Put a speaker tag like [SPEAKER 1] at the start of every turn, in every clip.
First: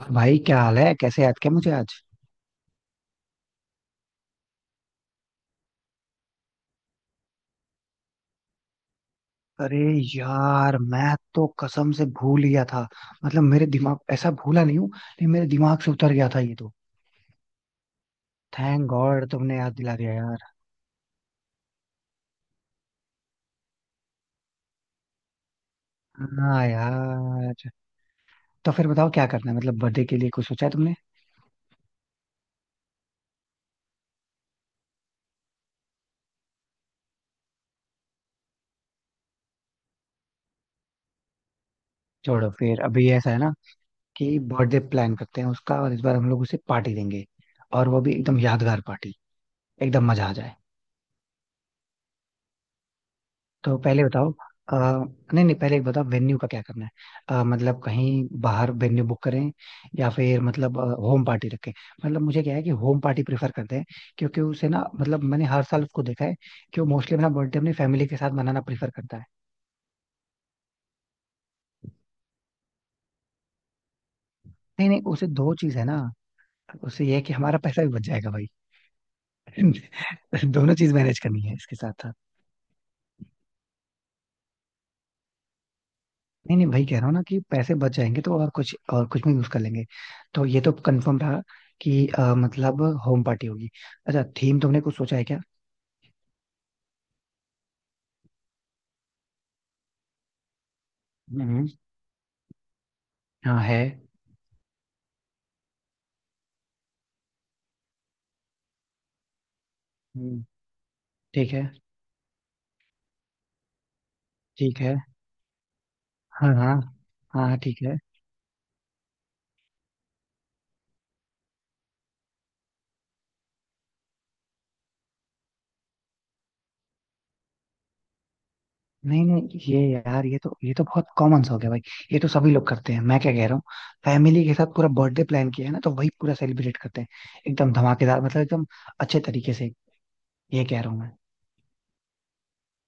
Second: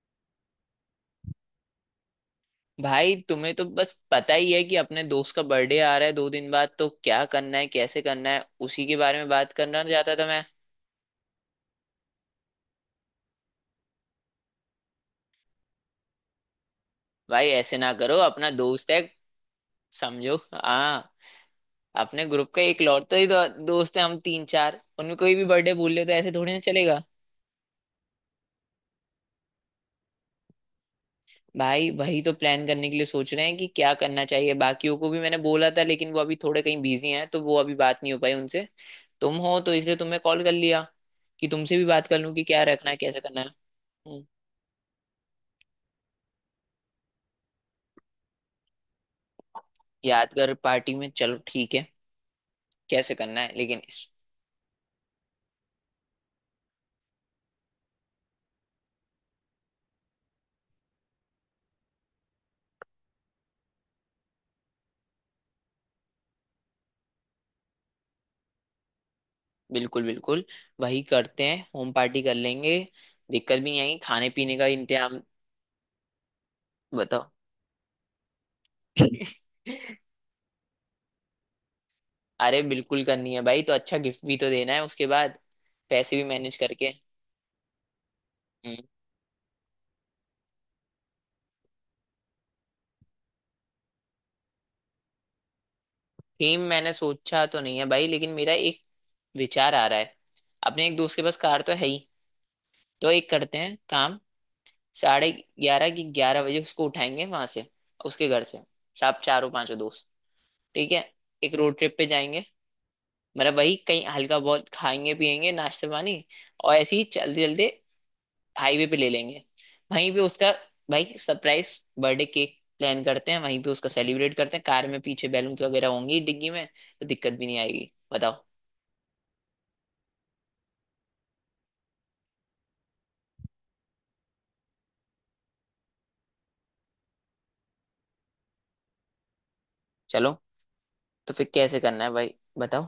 [SPEAKER 1] और भाई, क्या हाल है? कैसे याद किया मुझे आज?
[SPEAKER 2] भाई, तुम्हें तो बस पता ही है कि अपने दोस्त का बर्थडे आ रहा है 2 दिन बाद। तो क्या करना है, कैसे करना है, उसी के बारे में बात
[SPEAKER 1] अरे
[SPEAKER 2] करना चाहता था मैं।
[SPEAKER 1] यार, मैं तो कसम से भूल गया था। मतलब मेरे दिमाग ऐसा भूला नहीं हूँ, लेकिन मेरे दिमाग से उतर गया था ये तो।
[SPEAKER 2] भाई ऐसे ना करो, अपना
[SPEAKER 1] थैंक
[SPEAKER 2] दोस्त है।
[SPEAKER 1] गॉड तुमने याद दिला दिया
[SPEAKER 2] समझो।
[SPEAKER 1] यार।
[SPEAKER 2] हाँ, अपने ग्रुप का एक लौटता ही तो दोस्त है, हम तीन चार, उनमें कोई भी बर्थडे भूल ले तो ऐसे थोड़ी ना
[SPEAKER 1] हाँ
[SPEAKER 2] चलेगा।
[SPEAKER 1] यार। तो फिर बताओ क्या करना है, मतलब बर्थडे के लिए कुछ सोचा है तुमने?
[SPEAKER 2] भाई वही तो प्लान करने के लिए सोच रहे हैं कि क्या करना चाहिए। बाकियों को भी मैंने बोला था लेकिन वो अभी थोड़े कहीं बिजी हैं, तो वो अभी बात नहीं हो पाई उनसे। तुम हो तो इसलिए तुम्हें कॉल कर लिया, कि तुमसे भी बात कर लूं कि
[SPEAKER 1] छोड़ो,
[SPEAKER 2] क्या
[SPEAKER 1] फिर
[SPEAKER 2] रखना है,
[SPEAKER 1] अभी
[SPEAKER 2] कैसे
[SPEAKER 1] ऐसा है
[SPEAKER 2] करना है।
[SPEAKER 1] ना
[SPEAKER 2] हम्म।
[SPEAKER 1] कि बर्थडे प्लान करते हैं उसका, और इस बार हम लोग उसे पार्टी देंगे। और वो भी एकदम यादगार पार्टी। एकदम मजा आ जाए।
[SPEAKER 2] यादगार पार्टी, में चलो ठीक है। कैसे करना है
[SPEAKER 1] तो
[SPEAKER 2] लेकिन
[SPEAKER 1] पहले
[SPEAKER 2] इस,
[SPEAKER 1] बताओ। आ, नहीं नहीं, पहले एक बताओ वेन्यू का क्या करना है। मतलब कहीं बाहर वेन्यू बुक करें, या फिर मतलब होम पार्टी रखें। मतलब मुझे क्या है कि होम पार्टी प्रेफर करते हैं, क्योंकि उसे ना मतलब मैंने हर साल उसको देखा है कि वो मोस्टली अपना बर्थडे अपनी फैमिली के साथ मनाना प्रेफर करता है।
[SPEAKER 2] बिल्कुल बिल्कुल। वही करते हैं, होम पार्टी कर लेंगे, दिक्कत भी नहीं आएगी खाने पीने का
[SPEAKER 1] नहीं नहीं,
[SPEAKER 2] इंतजाम।
[SPEAKER 1] उसे दो चीज है ना। उसे ये है
[SPEAKER 2] बताओ।
[SPEAKER 1] कि हमारा पैसा भी बच जाएगा भाई। दोनों चीज मैनेज करनी है इसके साथ।
[SPEAKER 2] अरे बिल्कुल करनी है भाई, तो अच्छा गिफ्ट भी तो देना है उसके बाद, पैसे भी मैनेज
[SPEAKER 1] नहीं नहीं भाई,
[SPEAKER 2] करके।
[SPEAKER 1] कह रहा हूँ ना कि पैसे बच जाएंगे तो और कुछ में यूज कर लेंगे। तो ये तो कंफर्म रहा कि मतलब होम पार्टी होगी। अच्छा, थीम तुमने कुछ सोचा है क्या?
[SPEAKER 2] थीम मैंने सोचा तो नहीं है भाई, लेकिन मेरा एक विचार आ रहा है। अपने एक दोस्त के पास कार
[SPEAKER 1] हम्म।
[SPEAKER 2] तो है ही, तो एक करते
[SPEAKER 1] हाँ,
[SPEAKER 2] हैं
[SPEAKER 1] है।
[SPEAKER 2] काम। 11:30 की, 11 बजे उसको उठाएंगे वहां से, उसके घर से, सब चारों पांचों दोस्त।
[SPEAKER 1] हम्म।
[SPEAKER 2] ठीक है।
[SPEAKER 1] ठीक
[SPEAKER 2] एक
[SPEAKER 1] है,
[SPEAKER 2] रोड ट्रिप पे जाएंगे, मतलब वही कहीं हल्का बहुत
[SPEAKER 1] ठीक है।
[SPEAKER 2] खाएंगे पिएंगे, नाश्ता पानी।
[SPEAKER 1] हाँ, हाँ।
[SPEAKER 2] और ऐसे ही चलते
[SPEAKER 1] हाँ हाँ,
[SPEAKER 2] चलते
[SPEAKER 1] ठीक है।
[SPEAKER 2] हाईवे पे ले लेंगे। वहीं पे उसका, भाई सरप्राइज बर्थडे केक प्लान करते हैं, वहीं पे उसका सेलिब्रेट करते हैं, कार में पीछे बैलून्स वगैरह होंगी डिग्गी में, तो दिक्कत भी नहीं आएगी, बताओ।
[SPEAKER 1] नहीं नहीं ये यार, ये तो बहुत कॉमन सा हो गया भाई। ये तो सभी लोग करते हैं। मैं क्या कह रहा हूँ, फैमिली के साथ पूरा बर्थडे प्लान किया है ना तो वही पूरा सेलिब्रेट करते हैं। एकदम धमाकेदार, मतलब एकदम अच्छे तरीके से।
[SPEAKER 2] चलो,
[SPEAKER 1] ये कह रहा हूँ मैं।
[SPEAKER 2] तो फिर कैसे करना है भाई, बताओ।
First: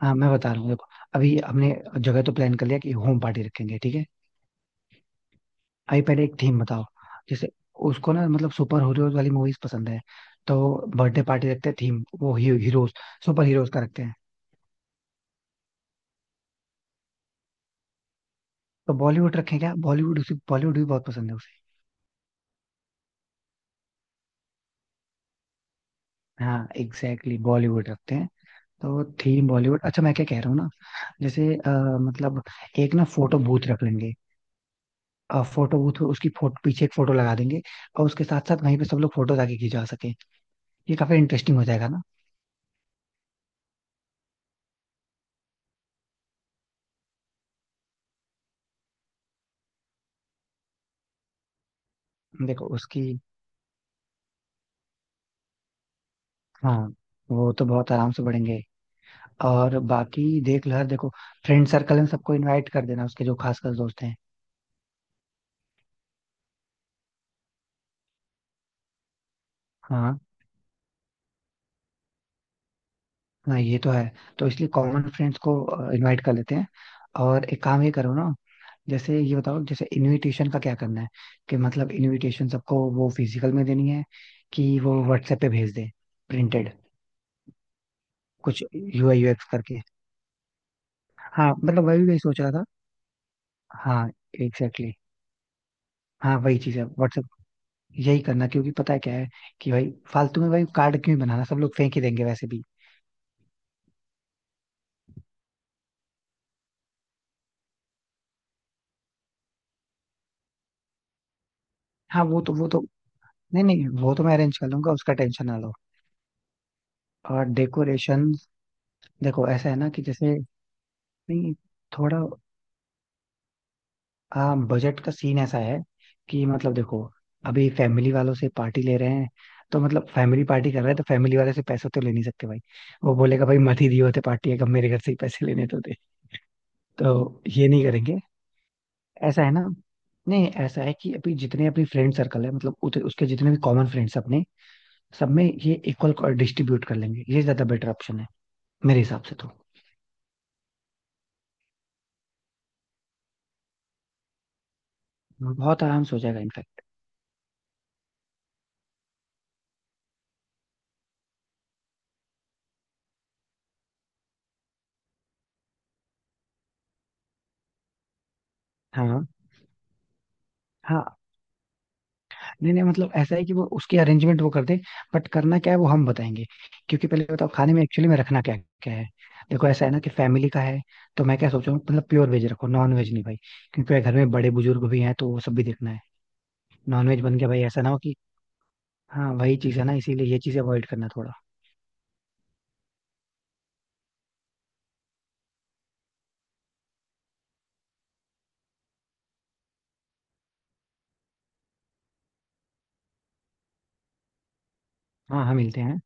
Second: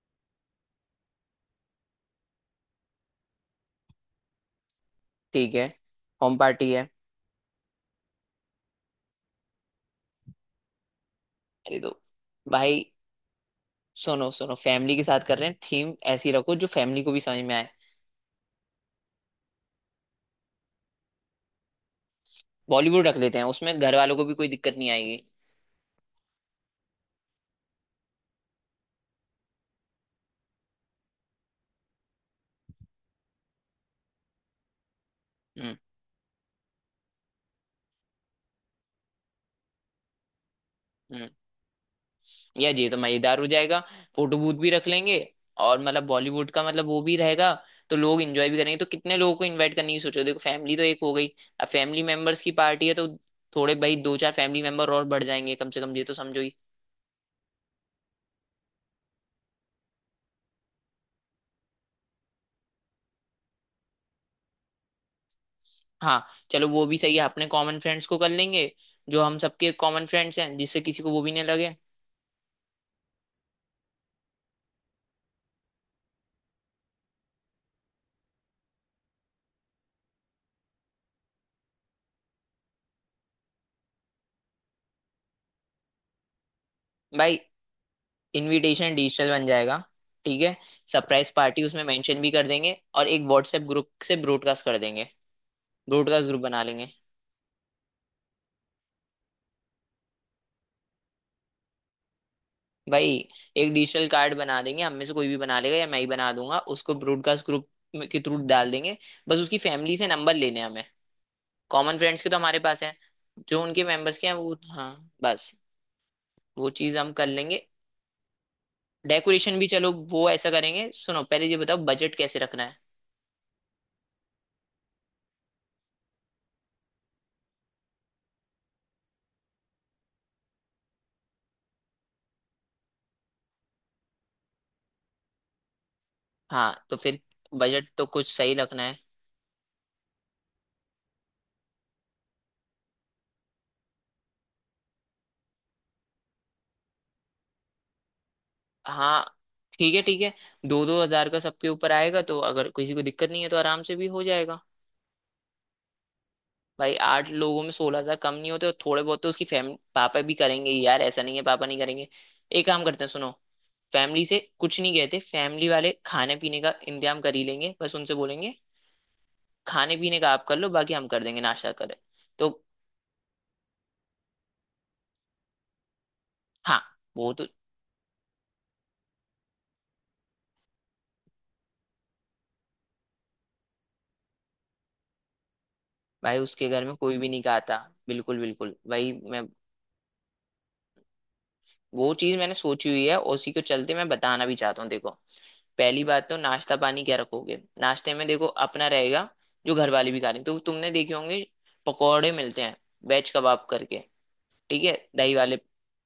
[SPEAKER 1] हाँ मैं बता रहा हूँ, देखो। अभी हमने जगह तो प्लान कर लिया कि होम पार्टी रखेंगे, ठीक है।
[SPEAKER 2] ठीक है।
[SPEAKER 1] अभी पहले एक
[SPEAKER 2] होम
[SPEAKER 1] थीम
[SPEAKER 2] पार्टी
[SPEAKER 1] बताओ।
[SPEAKER 2] है।
[SPEAKER 1] जैसे उसको ना मतलब सुपर हीरोज वाली मूवीज पसंद है। तो बर्थडे पार्टी रखते हैं,
[SPEAKER 2] अरे तो
[SPEAKER 1] थीम वो ही,
[SPEAKER 2] भाई
[SPEAKER 1] हीरोज। सुपर हीरोज का रखते हैं।
[SPEAKER 2] सुनो सुनो, फैमिली के साथ कर रहे हैं, थीम ऐसी रखो जो फैमिली को भी समझ में आए।
[SPEAKER 1] तो बॉलीवुड रखें क्या? बॉलीवुड उसे, बॉलीवुड भी बहुत पसंद है उसे।
[SPEAKER 2] बॉलीवुड रख लेते हैं, उसमें घर वालों को भी कोई दिक्कत नहीं आएगी।
[SPEAKER 1] हाँ एग्जैक्टली exactly, बॉलीवुड रखते हैं। तो थीम बॉलीवुड। अच्छा मैं क्या कह रहा हूँ ना, जैसे मतलब एक ना फोटो बूथ रख लेंगे।
[SPEAKER 2] हम्म।
[SPEAKER 1] फोटो बूथ, उसकी फोटो पीछे एक फोटो लगा देंगे, और उसके साथ साथ वहीं पे सब लोग फोटो आके खिंचवा सके। ये काफी
[SPEAKER 2] हम्म।
[SPEAKER 1] इंटरेस्टिंग हो जाएगा ना।
[SPEAKER 2] या ये तो मजेदार हो जाएगा, फोटो बूथ भी रख लेंगे, और मतलब बॉलीवुड का मतलब वो भी रहेगा, तो लोग एंजॉय भी करेंगे। तो कितने लोगों को इनवाइट करने की, सोचो देखो, फैमिली तो एक हो गई, अब फैमिली मेंबर्स की
[SPEAKER 1] देखो
[SPEAKER 2] पार्टी है
[SPEAKER 1] उसकी,
[SPEAKER 2] तो थोड़े भाई दो चार फैमिली मेंबर और बढ़ जाएंगे, कम से कम ये तो समझो ही।
[SPEAKER 1] हाँ, वो तो बहुत आराम से बढ़ेंगे। और बाकी देख लो यार, देखो फ्रेंड सर्कल में सबको इनवाइट कर देना उसके जो खास खास दोस्त हैं।
[SPEAKER 2] हाँ चलो वो भी सही है, अपने कॉमन फ्रेंड्स को कर लेंगे, जो हम सबके कॉमन
[SPEAKER 1] हाँ
[SPEAKER 2] फ्रेंड्स हैं, जिससे किसी को वो भी नहीं लगे।
[SPEAKER 1] हाँ ये तो है। तो इसलिए कॉमन फ्रेंड्स को इनवाइट कर लेते हैं। और एक काम ये करो ना, जैसे ये बताओ, जैसे इनविटेशन का क्या करना है, कि मतलब इनविटेशन सबको वो फिजिकल में देनी है, कि वो व्हाट्सएप पे भेज दे प्रिंटेड,
[SPEAKER 2] भाई
[SPEAKER 1] कुछ
[SPEAKER 2] इनविटेशन
[SPEAKER 1] UI
[SPEAKER 2] डिजिटल
[SPEAKER 1] UX
[SPEAKER 2] बन जाएगा।
[SPEAKER 1] करके।
[SPEAKER 2] ठीक है। सरप्राइज
[SPEAKER 1] हाँ
[SPEAKER 2] पार्टी उसमें
[SPEAKER 1] मतलब वही वही
[SPEAKER 2] मेंशन भी
[SPEAKER 1] सोच
[SPEAKER 2] कर
[SPEAKER 1] रहा था।
[SPEAKER 2] देंगे और एक व्हाट्सएप ग्रुप
[SPEAKER 1] हाँ
[SPEAKER 2] से
[SPEAKER 1] एग्जैक्टली
[SPEAKER 2] ब्रॉडकास्ट कर
[SPEAKER 1] exactly.
[SPEAKER 2] देंगे। ब्रॉडकास्ट
[SPEAKER 1] हाँ
[SPEAKER 2] ग्रुप
[SPEAKER 1] वही
[SPEAKER 2] बना
[SPEAKER 1] चीज है।
[SPEAKER 2] लेंगे।
[SPEAKER 1] यही करना, क्योंकि पता है क्या है कि भाई, फालतू में भाई कार्ड क्यों बनाना, सब लोग फेंक ही देंगे वैसे भी।
[SPEAKER 2] भाई एक डिजिटल कार्ड बना देंगे, हम में से कोई भी बना लेगा या मैं ही बना दूंगा, उसको ब्रॉडकास्ट ग्रुप के थ्रू डाल देंगे। बस उसकी फैमिली से नंबर लेने हैं हमें, कॉमन फ्रेंड्स
[SPEAKER 1] हाँ,
[SPEAKER 2] के तो
[SPEAKER 1] वो तो
[SPEAKER 2] हमारे
[SPEAKER 1] वो तो
[SPEAKER 2] पास हैं। जो
[SPEAKER 1] नहीं
[SPEAKER 2] उनके
[SPEAKER 1] नहीं, वो
[SPEAKER 2] मेंबर्स
[SPEAKER 1] तो
[SPEAKER 2] के हैं
[SPEAKER 1] मैं
[SPEAKER 2] वो,
[SPEAKER 1] अरेंज कर
[SPEAKER 2] हाँ
[SPEAKER 1] लूंगा, उसका टेंशन
[SPEAKER 2] बस।
[SPEAKER 1] ना लो।
[SPEAKER 2] वो चीज हम कर
[SPEAKER 1] और
[SPEAKER 2] लेंगे।
[SPEAKER 1] डेकोरेशन, देखो
[SPEAKER 2] डेकोरेशन भी
[SPEAKER 1] ऐसा है ना
[SPEAKER 2] चलो
[SPEAKER 1] कि
[SPEAKER 2] वो
[SPEAKER 1] जैसे,
[SPEAKER 2] ऐसा करेंगे। सुनो, पहले
[SPEAKER 1] नहीं,
[SPEAKER 2] ये बताओ बजट
[SPEAKER 1] थोड़ा,
[SPEAKER 2] कैसे रखना है।
[SPEAKER 1] हाँ, बजट का सीन ऐसा है कि मतलब देखो, अभी फैमिली वालों से पार्टी ले रहे हैं, तो मतलब फैमिली पार्टी कर रहे हैं तो फैमिली वाले से पैसे तो ले नहीं सकते भाई। वो बोलेगा भाई, मत ही दिए होते पार्टी, है कब मेरे घर से ही पैसे लेने तो थे।
[SPEAKER 2] हाँ तो फिर
[SPEAKER 1] तो ये नहीं
[SPEAKER 2] बजट तो
[SPEAKER 1] करेंगे।
[SPEAKER 2] कुछ सही रखना है।
[SPEAKER 1] ऐसा है ना, नहीं ऐसा है कि अभी जितने अपनी फ्रेंड सर्कल है, मतलब उसके जितने भी कॉमन फ्रेंड्स हैं अपने, सब में ये इक्वल डिस्ट्रीब्यूट कर लेंगे, ये ज्यादा बेटर ऑप्शन है मेरे हिसाब
[SPEAKER 2] हाँ
[SPEAKER 1] से तो।
[SPEAKER 2] ठीक है ठीक है, 2-2 हज़ार का सबके ऊपर आएगा, तो अगर किसी को दिक्कत नहीं है तो आराम से भी हो जाएगा।
[SPEAKER 1] बहुत आराम से हो जाएगा इनफैक्ट।
[SPEAKER 2] भाई आठ लोगों में 16 हज़ार कम नहीं होते, और थोड़े बहुत तो उसकी फैमिली, पापा भी करेंगे ही यार, ऐसा नहीं है पापा नहीं करेंगे। एक काम करते हैं सुनो, फैमिली से कुछ नहीं कहते, फैमिली वाले खाने पीने का इंतजाम कर ही लेंगे, बस उनसे बोलेंगे,
[SPEAKER 1] हाँ,
[SPEAKER 2] खाने पीने का आप कर लो, बाकी हम
[SPEAKER 1] हाँ।
[SPEAKER 2] कर देंगे नाश्ता करें। तो,
[SPEAKER 1] नहीं नहीं, मतलब ऐसा है कि वो उसकी अरेंजमेंट वो कर दे, बट करना क्या है वो हम बताएंगे।
[SPEAKER 2] हाँ,
[SPEAKER 1] क्योंकि पहले
[SPEAKER 2] वो तो,
[SPEAKER 1] बताओ खाने में एक्चुअली में रखना क्या, क्या है। देखो ऐसा है ना कि फैमिली का है, तो मैं क्या सोच रहा हूँ, मतलब प्योर वेज रखो, नॉन वेज नहीं भाई, क्योंकि घर में बड़े बुजुर्ग भी हैं, तो वो सब भी देखना है।
[SPEAKER 2] भाई उसके घर में
[SPEAKER 1] नॉन
[SPEAKER 2] कोई
[SPEAKER 1] वेज
[SPEAKER 2] भी
[SPEAKER 1] बन
[SPEAKER 2] नहीं
[SPEAKER 1] गया भाई,
[SPEAKER 2] खाता।
[SPEAKER 1] ऐसा ना हो कि।
[SPEAKER 2] बिल्कुल बिल्कुल, वही
[SPEAKER 1] हाँ
[SPEAKER 2] मैं,
[SPEAKER 1] वही चीज़ है ना, इसीलिए ये चीज़ अवॉइड करना थोड़ा।
[SPEAKER 2] वो चीज मैंने सोची हुई है, उसी को चलते मैं बताना भी चाहता हूँ। देखो पहली बात, तो नाश्ता पानी क्या रखोगे। नाश्ते में देखो अपना रहेगा, जो घर वाले भी खा रहे हैं, तो तुमने देखे होंगे पकौड़े मिलते हैं, वेज कबाब करके, ठीक है। दही
[SPEAKER 1] हाँ हाँ
[SPEAKER 2] वाले
[SPEAKER 1] मिलते हैं।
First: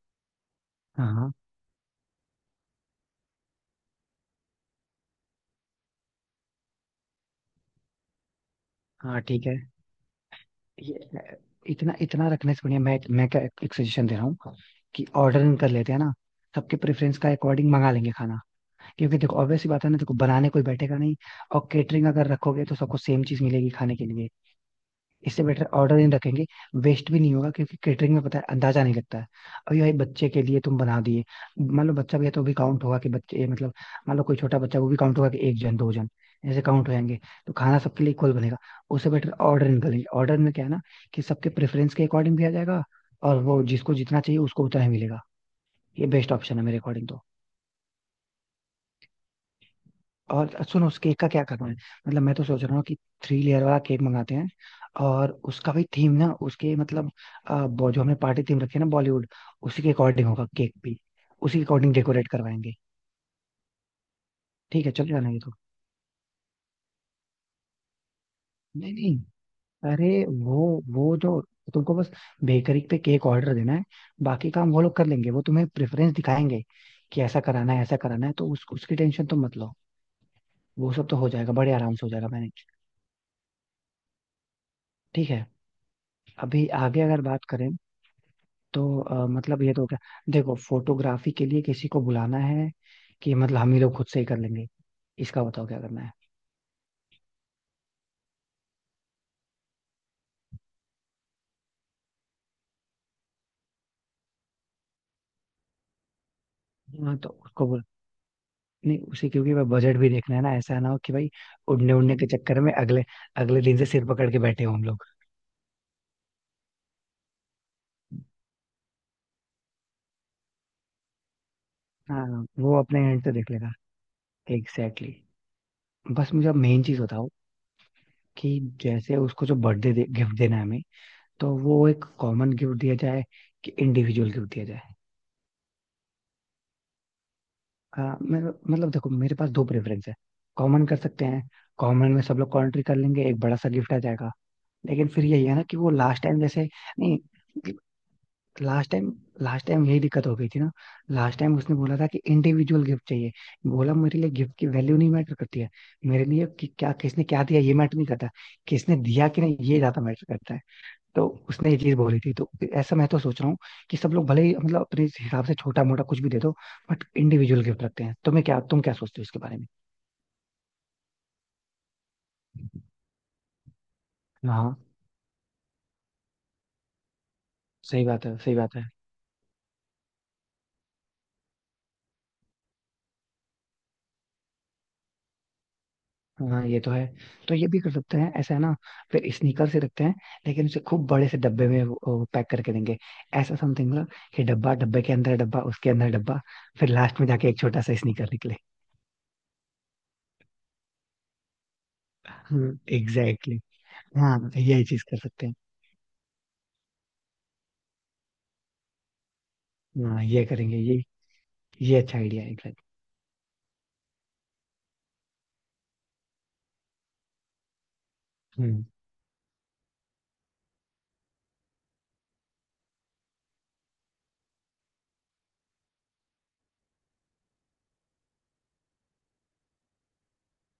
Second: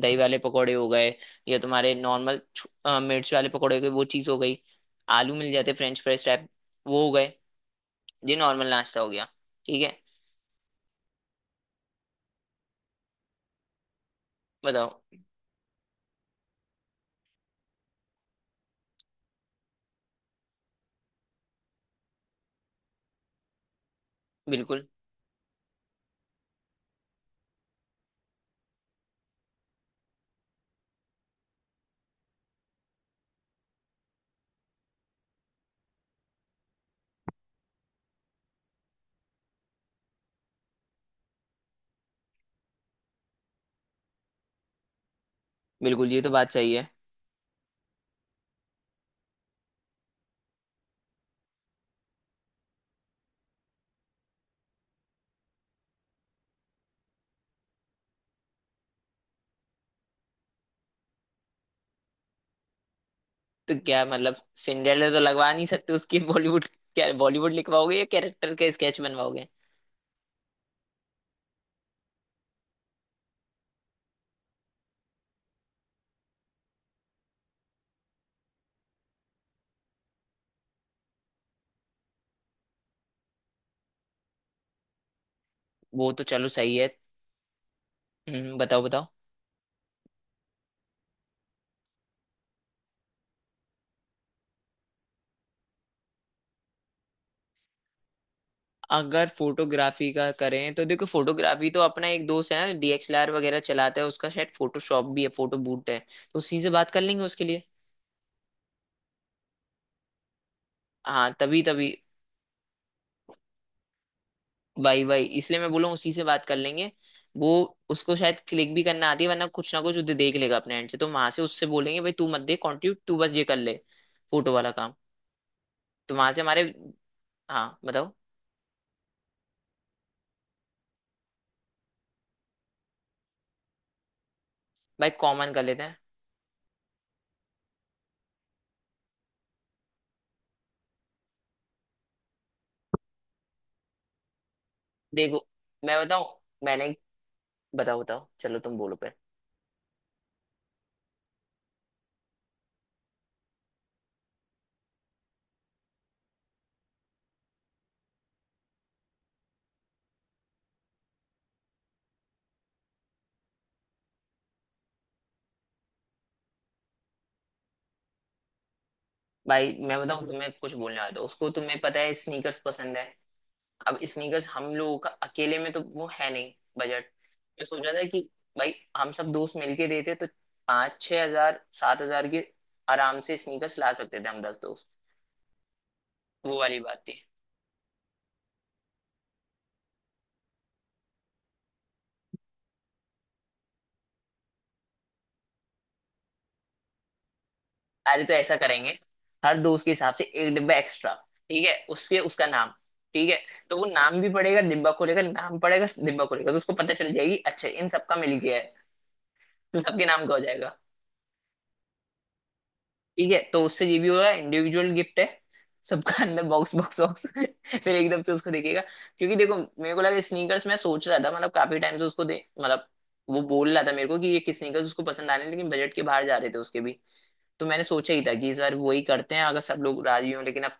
[SPEAKER 2] दही वाले पकौड़े हो
[SPEAKER 1] हाँ
[SPEAKER 2] गए,
[SPEAKER 1] हाँ।
[SPEAKER 2] या तुम्हारे नॉर्मल मिर्च वाले पकौड़े हो गए, वो चीज़ हो गई। आलू मिल जाते फ्रेंच फ्राइज टाइप, वो हो गए। ये नॉर्मल नाश्ता हो
[SPEAKER 1] हाँ।
[SPEAKER 2] गया।
[SPEAKER 1] ठीक है।
[SPEAKER 2] ठीक है।
[SPEAKER 1] ये इतना इतना रखने से बढ़िया, मैं क्या एक सजेशन दे रहा हूँ
[SPEAKER 2] बताओ।
[SPEAKER 1] कि ऑर्डर कर लेते हैं ना, सबके प्रेफरेंस का अकॉर्डिंग मंगा लेंगे खाना। क्योंकि देखो, ऑब्वियस सी बात है ना, देखो बनाने कोई बैठेगा नहीं, और केटरिंग अगर रखोगे तो सबको सेम चीज़ मिलेगी खाने के लिए।
[SPEAKER 2] बिल्कुल
[SPEAKER 1] इससे बेटर ऑर्डर इन रखेंगे, वेस्ट भी नहीं होगा, क्योंकि केटरिंग में पता है अंदाजा नहीं लगता है। अभी भाई, बच्चे के लिए तुम बना दिए, मान लो बच्चा भी है, तो भी काउंट होगा कि बच्चे मतलब, मान लो कोई छोटा बच्चा वो भी काउंट होगा कि एक जन दो जन, ऐसे काउंट हो जाएंगे। तो खाना सबके लिए इक्वल बनेगा। उससे बेटर ऑर्डर निकलेंगे। ऑर्डर में क्या है ना, कि सबके प्रेफरेंस के अकॉर्डिंग भी आ जाएगा, और वो जिसको जितना चाहिए उसको उतना ही मिलेगा। ये
[SPEAKER 2] बिल्कुल, ये तो
[SPEAKER 1] बेस्ट
[SPEAKER 2] बात
[SPEAKER 1] ऑप्शन है
[SPEAKER 2] सही
[SPEAKER 1] मेरे
[SPEAKER 2] है।
[SPEAKER 1] अकॉर्डिंग तो। और सुनो, उस केक का क्या करना है? मतलब मैं तो सोच रहा हूँ कि थ्री लेयर वाला केक मंगाते हैं, और उसका भी थीम ना उसके मतलब, जो हमने पार्टी थीम रखी है ना, बॉलीवुड, उसी के अकॉर्डिंग होगा केक भी, उसी के अकॉर्डिंग डेकोरेट करवाएंगे।
[SPEAKER 2] तो क्या मतलब
[SPEAKER 1] ठीक है, चल
[SPEAKER 2] सिंड्रेला तो
[SPEAKER 1] जाना ये
[SPEAKER 2] लगवा
[SPEAKER 1] तो।
[SPEAKER 2] नहीं सकते उसकी, बॉलीवुड, क्या बॉलीवुड लिखवाओगे या कैरेक्टर के
[SPEAKER 1] नहीं
[SPEAKER 2] स्केच
[SPEAKER 1] नहीं,
[SPEAKER 2] बनवाओगे।
[SPEAKER 1] अरे वो वो जो, तुमको बस बेकरी पे केक ऑर्डर देना है, बाकी काम वो लोग कर लेंगे, वो तुम्हें प्रेफरेंस दिखाएंगे कि ऐसा कराना है ऐसा कराना है, तो उसकी टेंशन तुम मत लो। वो सब तो हो जाएगा, बड़े आराम से हो जाएगा मैनेज। ठीक है।
[SPEAKER 2] वो तो चलो
[SPEAKER 1] अभी
[SPEAKER 2] सही है।
[SPEAKER 1] आगे अगर बात करें
[SPEAKER 2] हम्म, बताओ
[SPEAKER 1] तो
[SPEAKER 2] बताओ।
[SPEAKER 1] मतलब ये तो क्या, देखो, फोटोग्राफी के लिए किसी को बुलाना है, कि मतलब हम ही लोग खुद से ही कर लेंगे, इसका बताओ क्या करना है।
[SPEAKER 2] अगर फोटोग्राफी का करें तो देखो, फोटोग्राफी तो अपना एक दोस्त है, डीएसएलआर वगैरह चलाता है, उसका शायद फोटोशॉप भी है, फोटो बूट है, तो उसी से बात कर
[SPEAKER 1] हाँ
[SPEAKER 2] लेंगे
[SPEAKER 1] तो
[SPEAKER 2] उसके लिए।
[SPEAKER 1] उसको बोल, नहीं उसे, क्योंकि भाई बजट भी देखना है ना, ऐसा ना हो कि भाई
[SPEAKER 2] हाँ तभी तभी,
[SPEAKER 1] उड़ने उड़ने के चक्कर में अगले, अगले दिन से सिर पकड़ के बैठे हो हम
[SPEAKER 2] भाई
[SPEAKER 1] लोग।
[SPEAKER 2] भाई, इसलिए मैं बोलूँ उसी से बात कर लेंगे। वो, उसको शायद क्लिक भी करना आती है, वरना कुछ ना कुछ वो देख लेगा अपने एंड से, तो वहां से उससे बोलेंगे, भाई तू मत
[SPEAKER 1] हाँ,
[SPEAKER 2] दे
[SPEAKER 1] वो
[SPEAKER 2] कॉन्ट्रीब्यूट,
[SPEAKER 1] अपने
[SPEAKER 2] तू
[SPEAKER 1] एंड
[SPEAKER 2] बस
[SPEAKER 1] से
[SPEAKER 2] ये
[SPEAKER 1] देख
[SPEAKER 2] कर
[SPEAKER 1] लेगा।
[SPEAKER 2] ले, फोटो वाला काम।
[SPEAKER 1] Exactly exactly.
[SPEAKER 2] तो वहां
[SPEAKER 1] बस
[SPEAKER 2] से
[SPEAKER 1] मुझे अब
[SPEAKER 2] हमारे,
[SPEAKER 1] मेन चीज बताओ,
[SPEAKER 2] हाँ बताओ।
[SPEAKER 1] कि जैसे उसको जो बर्थडे गिफ्ट देना है हमें, तो वो एक कॉमन गिफ्ट दिया जाए कि इंडिविजुअल गिफ्ट दिया जाए?
[SPEAKER 2] भाई कॉमन कर लेते हैं।
[SPEAKER 1] हाँ मैं, मतलब देखो मेरे पास दो प्रेफरेंस है, कॉमन कर सकते हैं, कॉमन में सब लोग कंट्री कर लेंगे, एक बड़ा सा गिफ्ट आ जाएगा। लेकिन फिर
[SPEAKER 2] देखो
[SPEAKER 1] यही है ना कि वो
[SPEAKER 2] मैं
[SPEAKER 1] लास्ट
[SPEAKER 2] बताऊँ,
[SPEAKER 1] टाइम जैसे,
[SPEAKER 2] मैंने,
[SPEAKER 1] नहीं,
[SPEAKER 2] बताओ बताओ, चलो तुम
[SPEAKER 1] लास्ट
[SPEAKER 2] बोलो
[SPEAKER 1] टाइम,
[SPEAKER 2] पहले।
[SPEAKER 1] लास्ट टाइम यही दिक्कत हो गई थी ना, लास्ट टाइम उसने बोला था कि इंडिविजुअल गिफ्ट चाहिए। बोला मेरे लिए गिफ्ट की वैल्यू नहीं मैटर करती है, मेरे लिए कि क्या किसने क्या दिया ये मैटर नहीं करता, किसने दिया कि नहीं ये ज्यादा मैटर करता है। तो उसने ये चीज बोली थी, तो ऐसा मैं तो सोच रहा हूँ कि सब लोग भले ही मतलब अपने हिसाब से छोटा मोटा कुछ भी दे दो, बट इंडिविजुअल गिफ्ट रखते हैं। तुम्हें क्या, तुम क्या सोचते हो इसके बारे में?
[SPEAKER 2] भाई मैं बताऊं तुम्हें, कुछ बोलने आया था उसको, तुम्हें पता है स्नीकर्स पसंद है। अब स्नीकर्स हम
[SPEAKER 1] हाँ
[SPEAKER 2] लोगों का अकेले में तो वो है नहीं बजट। मैं सोच रहा था
[SPEAKER 1] सही
[SPEAKER 2] कि
[SPEAKER 1] बात है, सही
[SPEAKER 2] भाई
[SPEAKER 1] बात है।
[SPEAKER 2] हम सब दोस्त मिलके देते तो 5-6 हज़ार 7 हज़ार के आराम से स्नीकर्स ला सकते थे हम 10 दोस्त। वो
[SPEAKER 1] हाँ
[SPEAKER 2] वाली
[SPEAKER 1] ये तो
[SPEAKER 2] बात
[SPEAKER 1] है।
[SPEAKER 2] थी।
[SPEAKER 1] तो ये भी कर सकते हैं, ऐसा है ना, फिर स्नीकर से रखते हैं, लेकिन उसे खूब बड़े से डब्बे में पैक करके देंगे। ऐसा समथिंग ना कि डब्बा, डब्बे के अंदर डब्बा, उसके अंदर डब्बा, फिर लास्ट में जाके एक छोटा सा
[SPEAKER 2] अरे
[SPEAKER 1] स्नीकर
[SPEAKER 2] तो
[SPEAKER 1] निकले।
[SPEAKER 2] ऐसा करेंगे, हर दोस्त के हिसाब से एक डिब्बा एक्स्ट्रा, ठीक है, उसके उसका नाम। ठीक है,
[SPEAKER 1] एग्जैक्टली।
[SPEAKER 2] तो वो नाम भी
[SPEAKER 1] हाँ
[SPEAKER 2] पड़ेगा,
[SPEAKER 1] यही
[SPEAKER 2] डिब्बा
[SPEAKER 1] चीज कर
[SPEAKER 2] खोलेगा
[SPEAKER 1] सकते हैं।
[SPEAKER 2] नाम पड़ेगा, डिब्बा खोलेगा तो उसको पता चल जाएगी, अच्छा इन सबका मिल गया है। तो सबके
[SPEAKER 1] हाँ
[SPEAKER 2] नाम का हो
[SPEAKER 1] ये
[SPEAKER 2] जाएगा।
[SPEAKER 1] करेंगे ये अच्छा आइडिया है।
[SPEAKER 2] ठीक है, तो उससे ये भी हो रहा है, इंडिविजुअल गिफ्ट है, सबका, अंदर बॉक्स बॉक्स बॉक्स फिर एकदम से उसको देखेगा।
[SPEAKER 1] एग्जैक्ट।
[SPEAKER 2] क्योंकि देखो मेरे को लगा स्नीकर्स, मैं सोच रहा था मतलब काफी टाइम से उसको दे, मतलब वो बोल रहा था मेरे को कि ये किस स्नीकर्स उसको पसंद आ रहे हैं, लेकिन बजट के बाहर जा रहे थे उसके भी। तो मैंने सोचा ही था कि इस बार वही करते हैं, अगर सब लोग राजी हो, लेकिन अब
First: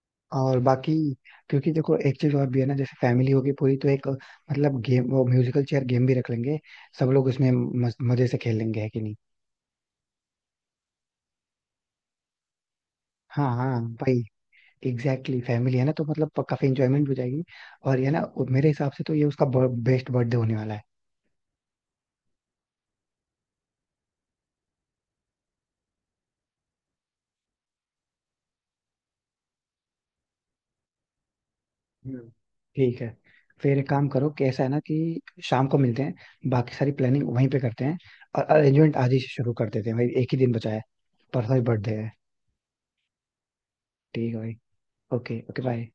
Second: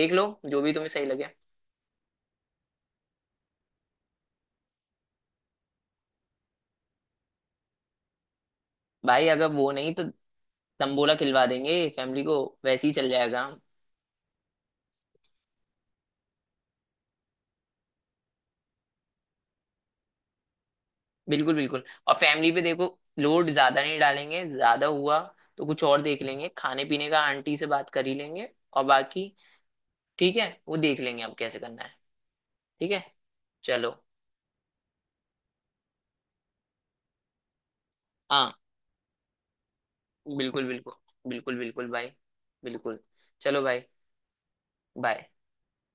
[SPEAKER 2] देख लो,
[SPEAKER 1] और
[SPEAKER 2] जो भी तुम्हें
[SPEAKER 1] बाकी,
[SPEAKER 2] सही लगे।
[SPEAKER 1] क्योंकि देखो एक चीज और भी है ना, जैसे फैमिली होगी पूरी, तो एक मतलब गेम, वो म्यूजिकल चेयर गेम भी रख लेंगे, सब लोग उसमें मजे से खेल लेंगे, है कि नहीं?
[SPEAKER 2] भाई अगर वो नहीं, तो तंबोला खिलवा देंगे फैमिली को, वैसे ही चल जाएगा।
[SPEAKER 1] हाँ हाँ भाई, एग्जैक्टली। फैमिली है ना, तो मतलब काफी इंजॉयमेंट हो जाएगी। और ये ना मेरे हिसाब से तो ये उसका बेस्ट बर्थडे होने वाला है।
[SPEAKER 2] बिल्कुल बिल्कुल, और फैमिली पे देखो लोड ज्यादा नहीं डालेंगे, ज्यादा हुआ तो कुछ और देख लेंगे खाने पीने का, आंटी से बात कर ही लेंगे, और बाकी ठीक है वो देख लेंगे अब कैसे करना है।
[SPEAKER 1] हम्म।
[SPEAKER 2] ठीक
[SPEAKER 1] ठीक
[SPEAKER 2] है।
[SPEAKER 1] है। फिर एक
[SPEAKER 2] चलो।
[SPEAKER 1] काम करो कि ऐसा है ना कि शाम को मिलते हैं, बाकी सारी प्लानिंग वहीं पे करते हैं, और
[SPEAKER 2] हाँ।
[SPEAKER 1] अरेंजमेंट आज ही से शुरू कर देते हैं भाई, एक ही दिन
[SPEAKER 2] बिल्कुल
[SPEAKER 1] बचा है।
[SPEAKER 2] बिल्कुल।
[SPEAKER 1] परसों
[SPEAKER 2] बिल्कुल
[SPEAKER 1] ही
[SPEAKER 2] बिल्कुल
[SPEAKER 1] बर्थडे
[SPEAKER 2] भाई।
[SPEAKER 1] है।
[SPEAKER 2] बिल्कुल। चलो भाई,
[SPEAKER 1] ठीक है भाई।
[SPEAKER 2] बाय।
[SPEAKER 1] Okay okay, bye.